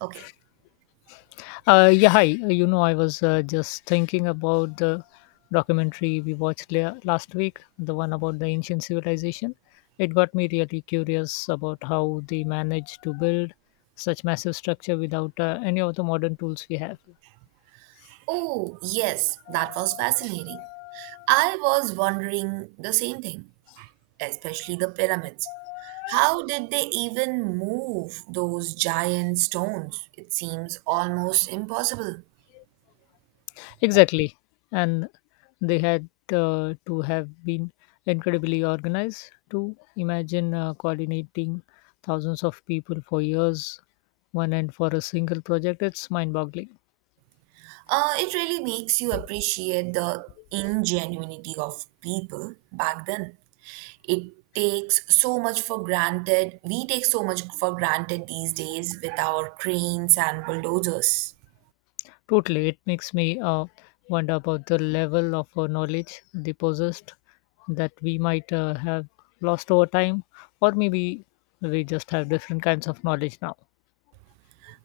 Okay. Hi, I was just thinking about the documentary we watched last week, the one about the ancient civilization. It got me really curious about how they managed to build such massive structure without any of the modern tools we have. Oh, yes, that was fascinating. I was wondering the same thing, especially the pyramids. How did they even move those giant stones? It seems almost impossible. Exactly. And they had to have been incredibly organized to imagine coordinating thousands of people for years, one end for a single project. It's mind boggling. It really makes you appreciate the ingenuity of people back then. It takes so much for granted. We take so much for granted these days with our cranes and bulldozers. Totally, it makes me wonder about the level of knowledge they possessed that we might have lost over time, or maybe we just have different kinds of knowledge now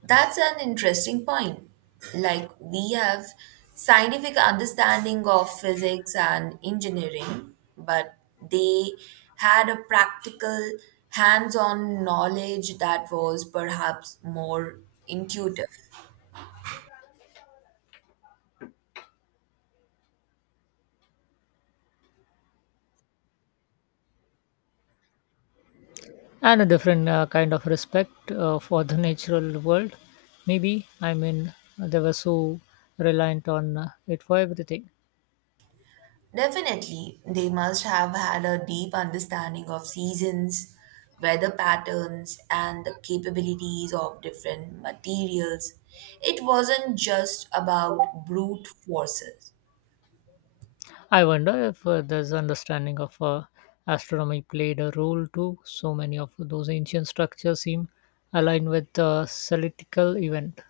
That's an interesting point. Like we have scientific understanding of physics and engineering, but they had a practical hands-on knowledge that was perhaps more intuitive. and a different kind of respect for the natural world. Maybe, I mean, they were so reliant on it for everything. Definitely, they must have had a deep understanding of seasons, weather patterns, and the capabilities of different materials. It wasn't just about brute forces. I wonder if this understanding of astronomy played a role too. So many of those ancient structures seem aligned with the celestial event.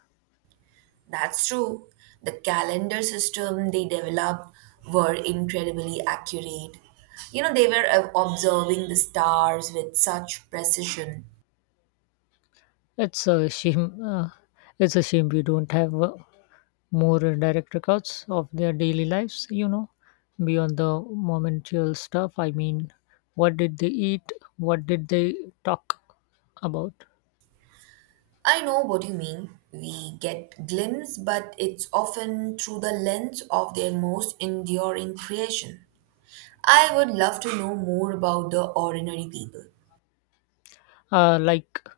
That's true. The calendar system they developed were incredibly accurate. They were observing the stars with such precision. It's a shame. It's a shame we don't have more direct records of their daily lives. You know, beyond the momentary stuff. I mean, what did they eat? What did they talk about? I know what you mean. We get glimpse, but it's often through the lens of their most enduring creation. I would love to know more about the ordinary people. Like,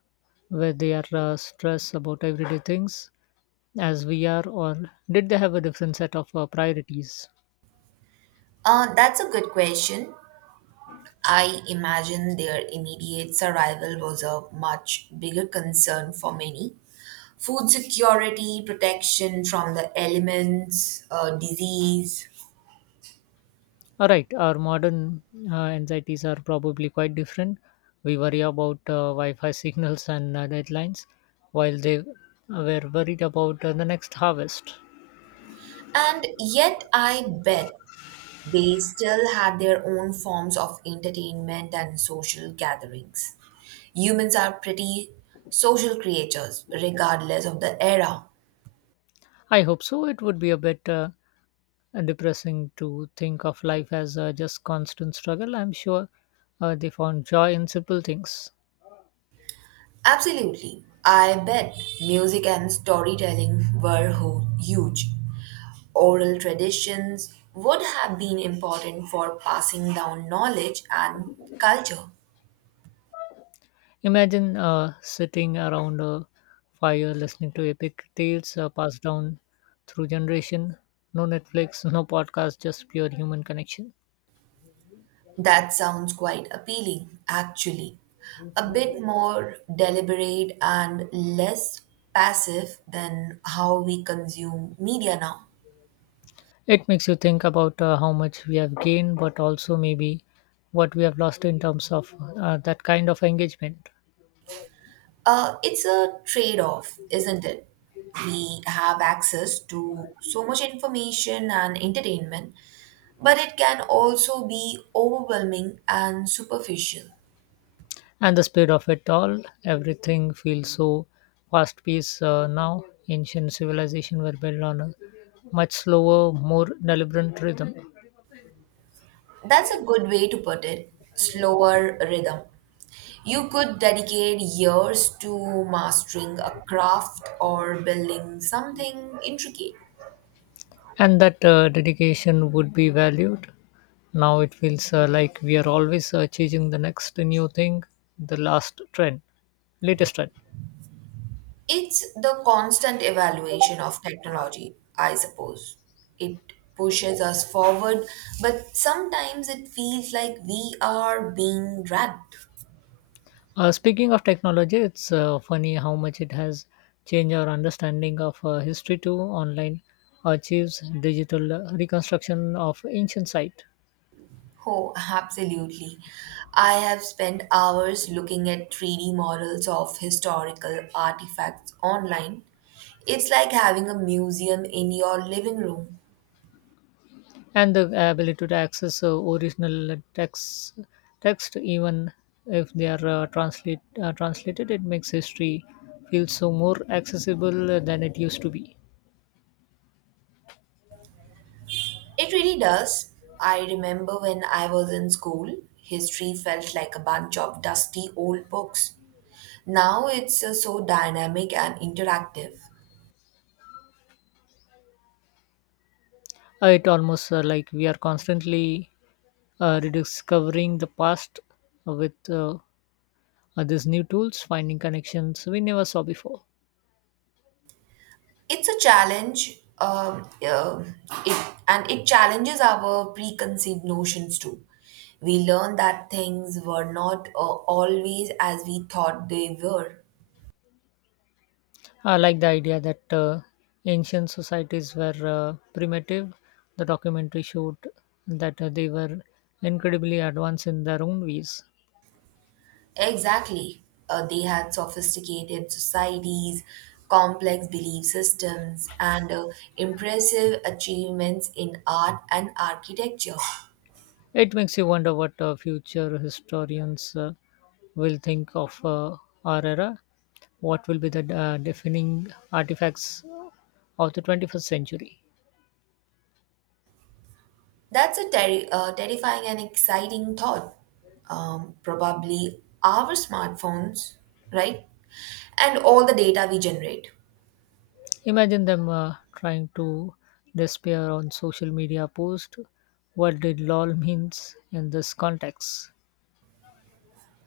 were they are stressed about everyday things as we are, or did they have a different set of priorities? That's a good question. I imagine their immediate survival was a much bigger concern for many. Food security, protection from the elements, disease. All right, our modern anxieties are probably quite different. We worry about Wi-Fi signals and deadlines, while they were worried about the next harvest. And yet, I bet they still had their own forms of entertainment and social gatherings. Humans are pretty social creatures, regardless of the era. I hope so. It would be a bit depressing to think of life as just constant struggle. I'm sure they found joy in simple things. Absolutely. I bet music and storytelling were huge. Oral traditions would have been important for passing down knowledge and culture. Imagine sitting around a fire, listening to epic tales passed down through generation. No Netflix, no podcast, just pure human connection. That sounds quite appealing, actually. A bit more deliberate and less passive than how we consume media now. It makes you think about how much we have gained, but also maybe what we have lost in terms of that kind of engagement It's a trade off, isn't it? We have access to so much information and entertainment, but it can also be overwhelming and superficial. and the speed of it all. Everything feels so fast paced now. Ancient civilization were built on a much slower, more deliberate rhythm, That's a good way to put it. Slower rhythm. You could dedicate years to mastering a craft or building something intricate. and that dedication would be valued. Now it feels like we are always chasing the next new thing, the last trend, latest trend. It's the constant evaluation of technology, I suppose. It pushes us forward, but sometimes it feels like we are being dragged. Speaking of technology, it's funny how much it has changed our understanding of history too. Online archives, digital reconstruction of ancient site, Oh, absolutely. I have spent hours looking at 3D models of historical artifacts online. It's like having a museum in your living room. and the ability to access original text, even if they are translated, it makes history feel so more accessible than it used to be. It really does. I remember when I was in school, history felt like a bunch of dusty old books. Now it's so dynamic and interactive. It almost like we are constantly rediscovering the past with these new tools, finding connections we never saw before. It's a and it challenges our preconceived notions too. We learn that things were not always as we thought they were. I like the idea that ancient societies were primitive. The documentary showed that they were incredibly advanced in their own ways. Exactly. They had sophisticated societies, complex belief systems, and impressive achievements in art and architecture. It makes you wonder what future historians will think of our era. What will be the defining artifacts of the 21st century? That's a terrifying and exciting thought. Probably our smartphones, right? And all the data we generate. Imagine them trying to despair on social media post what did lol means in this context.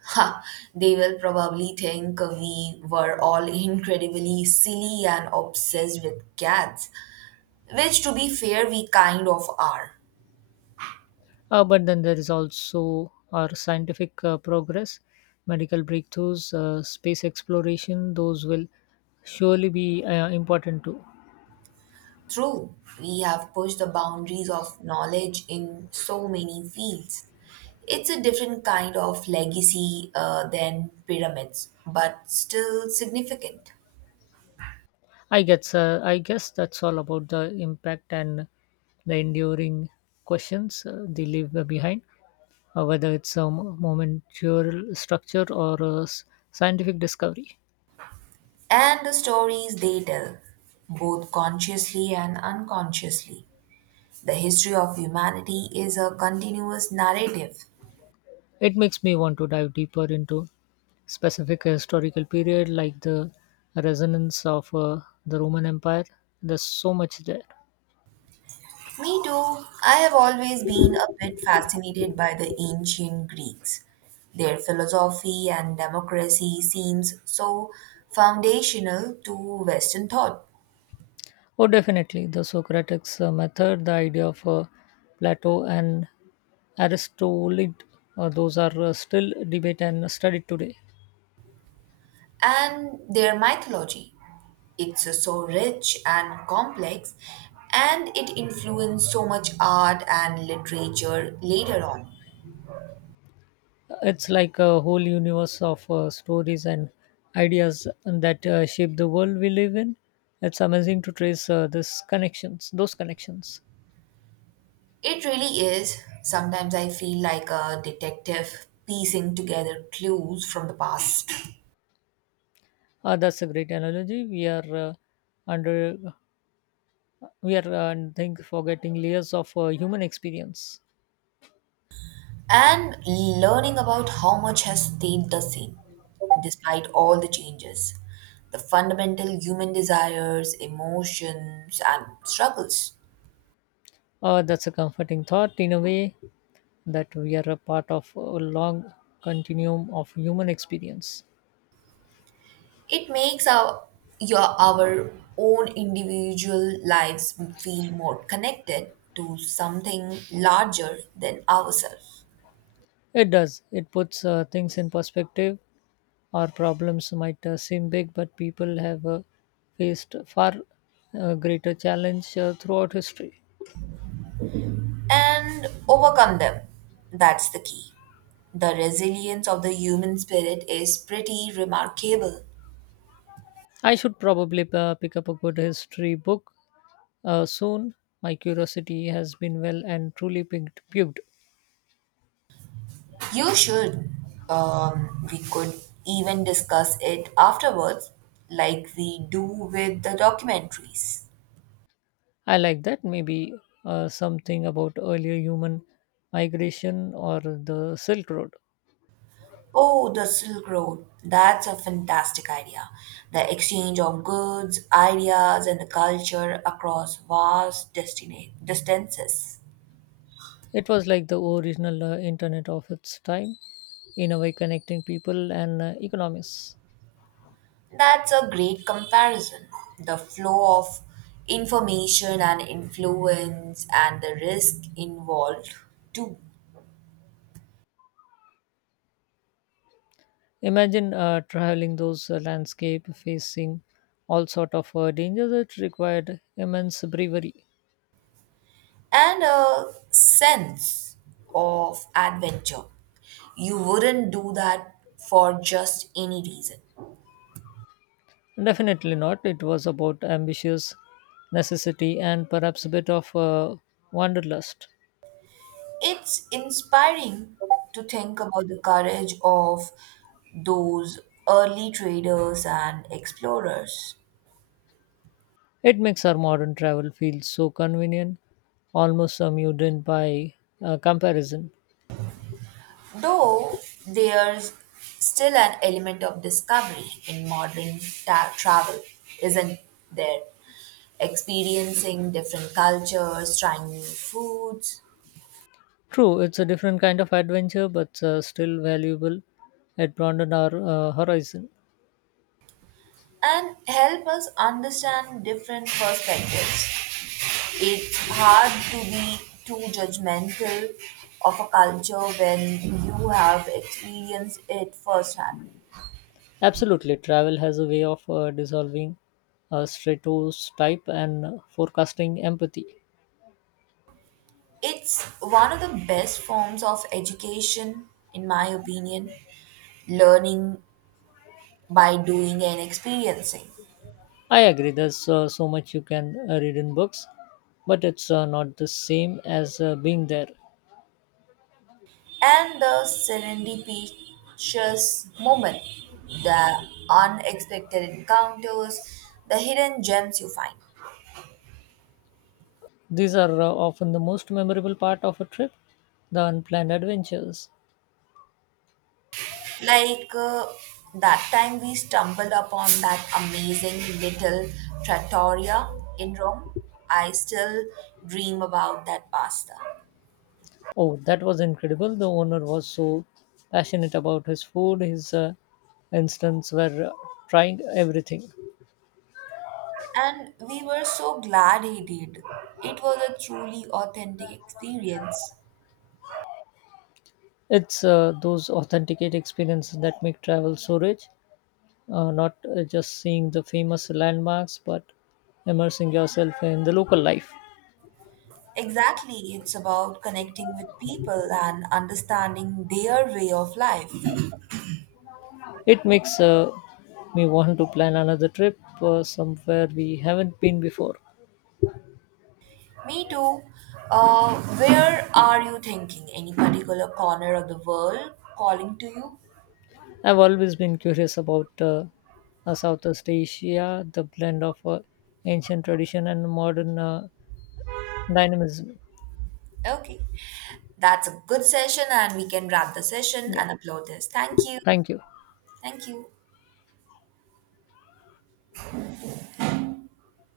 Ha, they will probably think we were all incredibly silly and obsessed with cats, which, to be fair, we kind of are. But then there is also our scientific progress, medical breakthroughs, space exploration. Those will surely be important too. True, we have pushed the boundaries of knowledge in so many fields. It's a different kind of legacy than pyramids, but still significant. I guess that's all about the impact and the enduring questions they leave behind, whether it's a momentary structure or a scientific discovery. And the stories they tell, both consciously and unconsciously. The history of humanity is a continuous narrative. It makes me want to dive deeper into specific historical period like the resonance of the Roman Empire. There's so much there. Me too. I have always been a bit fascinated by the ancient Greeks. Their philosophy and democracy seems so foundational to Western thought, Oh, definitely the Socratic method, the idea of Plato and Aristotle. Those are still debate and studied today. and their mythology. It's so rich and complex, and it influenced so much art and literature later on. It's like a whole universe of stories and ideas that shape the world we live in. It's amazing to trace these connections. It really is. Sometimes I feel like a detective piecing together clues from the past. That's a great analogy. We are under we are I think forgetting layers of human experience. And learning about how much has stayed the same despite all the changes, the fundamental human desires, emotions, and struggles. That's a comforting thought in a way that we are a part of a long continuum of human experience. It makes our your our own individual lives feel more connected to something larger than ourselves. It does. It puts things in perspective. Our problems might seem big, but people have faced far greater challenge throughout history. And overcome them. That's the key. The resilience of the human spirit is pretty remarkable. I should probably pick up a good history book soon. My curiosity has been well and truly piqued. You should. We could even discuss it afterwards, like we do with the documentaries. I like that. Maybe something about earlier human migration or the Silk Road. Oh, the Silk Road. That's a fantastic idea. The exchange of goods, ideas, and the culture across vast distances. It was like the original internet of its time, in a way connecting people and economies. That's a great comparison. The flow of information and influence, and the risk involved, too. Imagine traveling those landscape, facing all sort of dangers. It required immense bravery. And a sense of adventure. You wouldn't do that for just any reason. Definitely not. It was about ambitious necessity and perhaps a bit of wanderlust. It's inspiring to think about the courage of those early traders and explorers, It makes our modern travel feel so convenient, almost a mutant by comparison. though there's still an element of discovery in modern travel, isn't there? Experiencing different cultures, trying new foods, True, it's a different kind of adventure, but still valuable. It broadened our horizon. and help us understand different perspectives. It's hard to be too judgmental of a culture when you have experienced it firsthand. Absolutely, travel has a way of dissolving stereotype and forecasting empathy. It's one of the best forms of education, in my opinion, learning by doing and experiencing. I agree. There's so much you can read in books, but it's not the same as being there. And the serendipitous moment, the unexpected encounters, the hidden gems you find. These are often the most memorable part of a trip, the unplanned adventures. Like uh, that time we stumbled upon that amazing little trattoria in Rome. I still dream about that pasta. Oh, that was incredible. The owner was so passionate about his food. His instants were trying everything. And we were so glad he did. It was a truly authentic experience. It's those authenticate experiences that make travel so rich, not just seeing the famous landmarks, but immersing yourself in the local life. Exactly, it's about connecting with people and understanding their way of life. It makes me want to plan another trip somewhere we haven't been before. Me too. Where are you thinking? Any particular corner of the world calling to you? I've always been curious about Southeast Asia, the blend of ancient tradition and modern dynamism. Okay. That's a good session, and we can wrap the session Yeah, and upload this. Thank you. thank you. Thank you.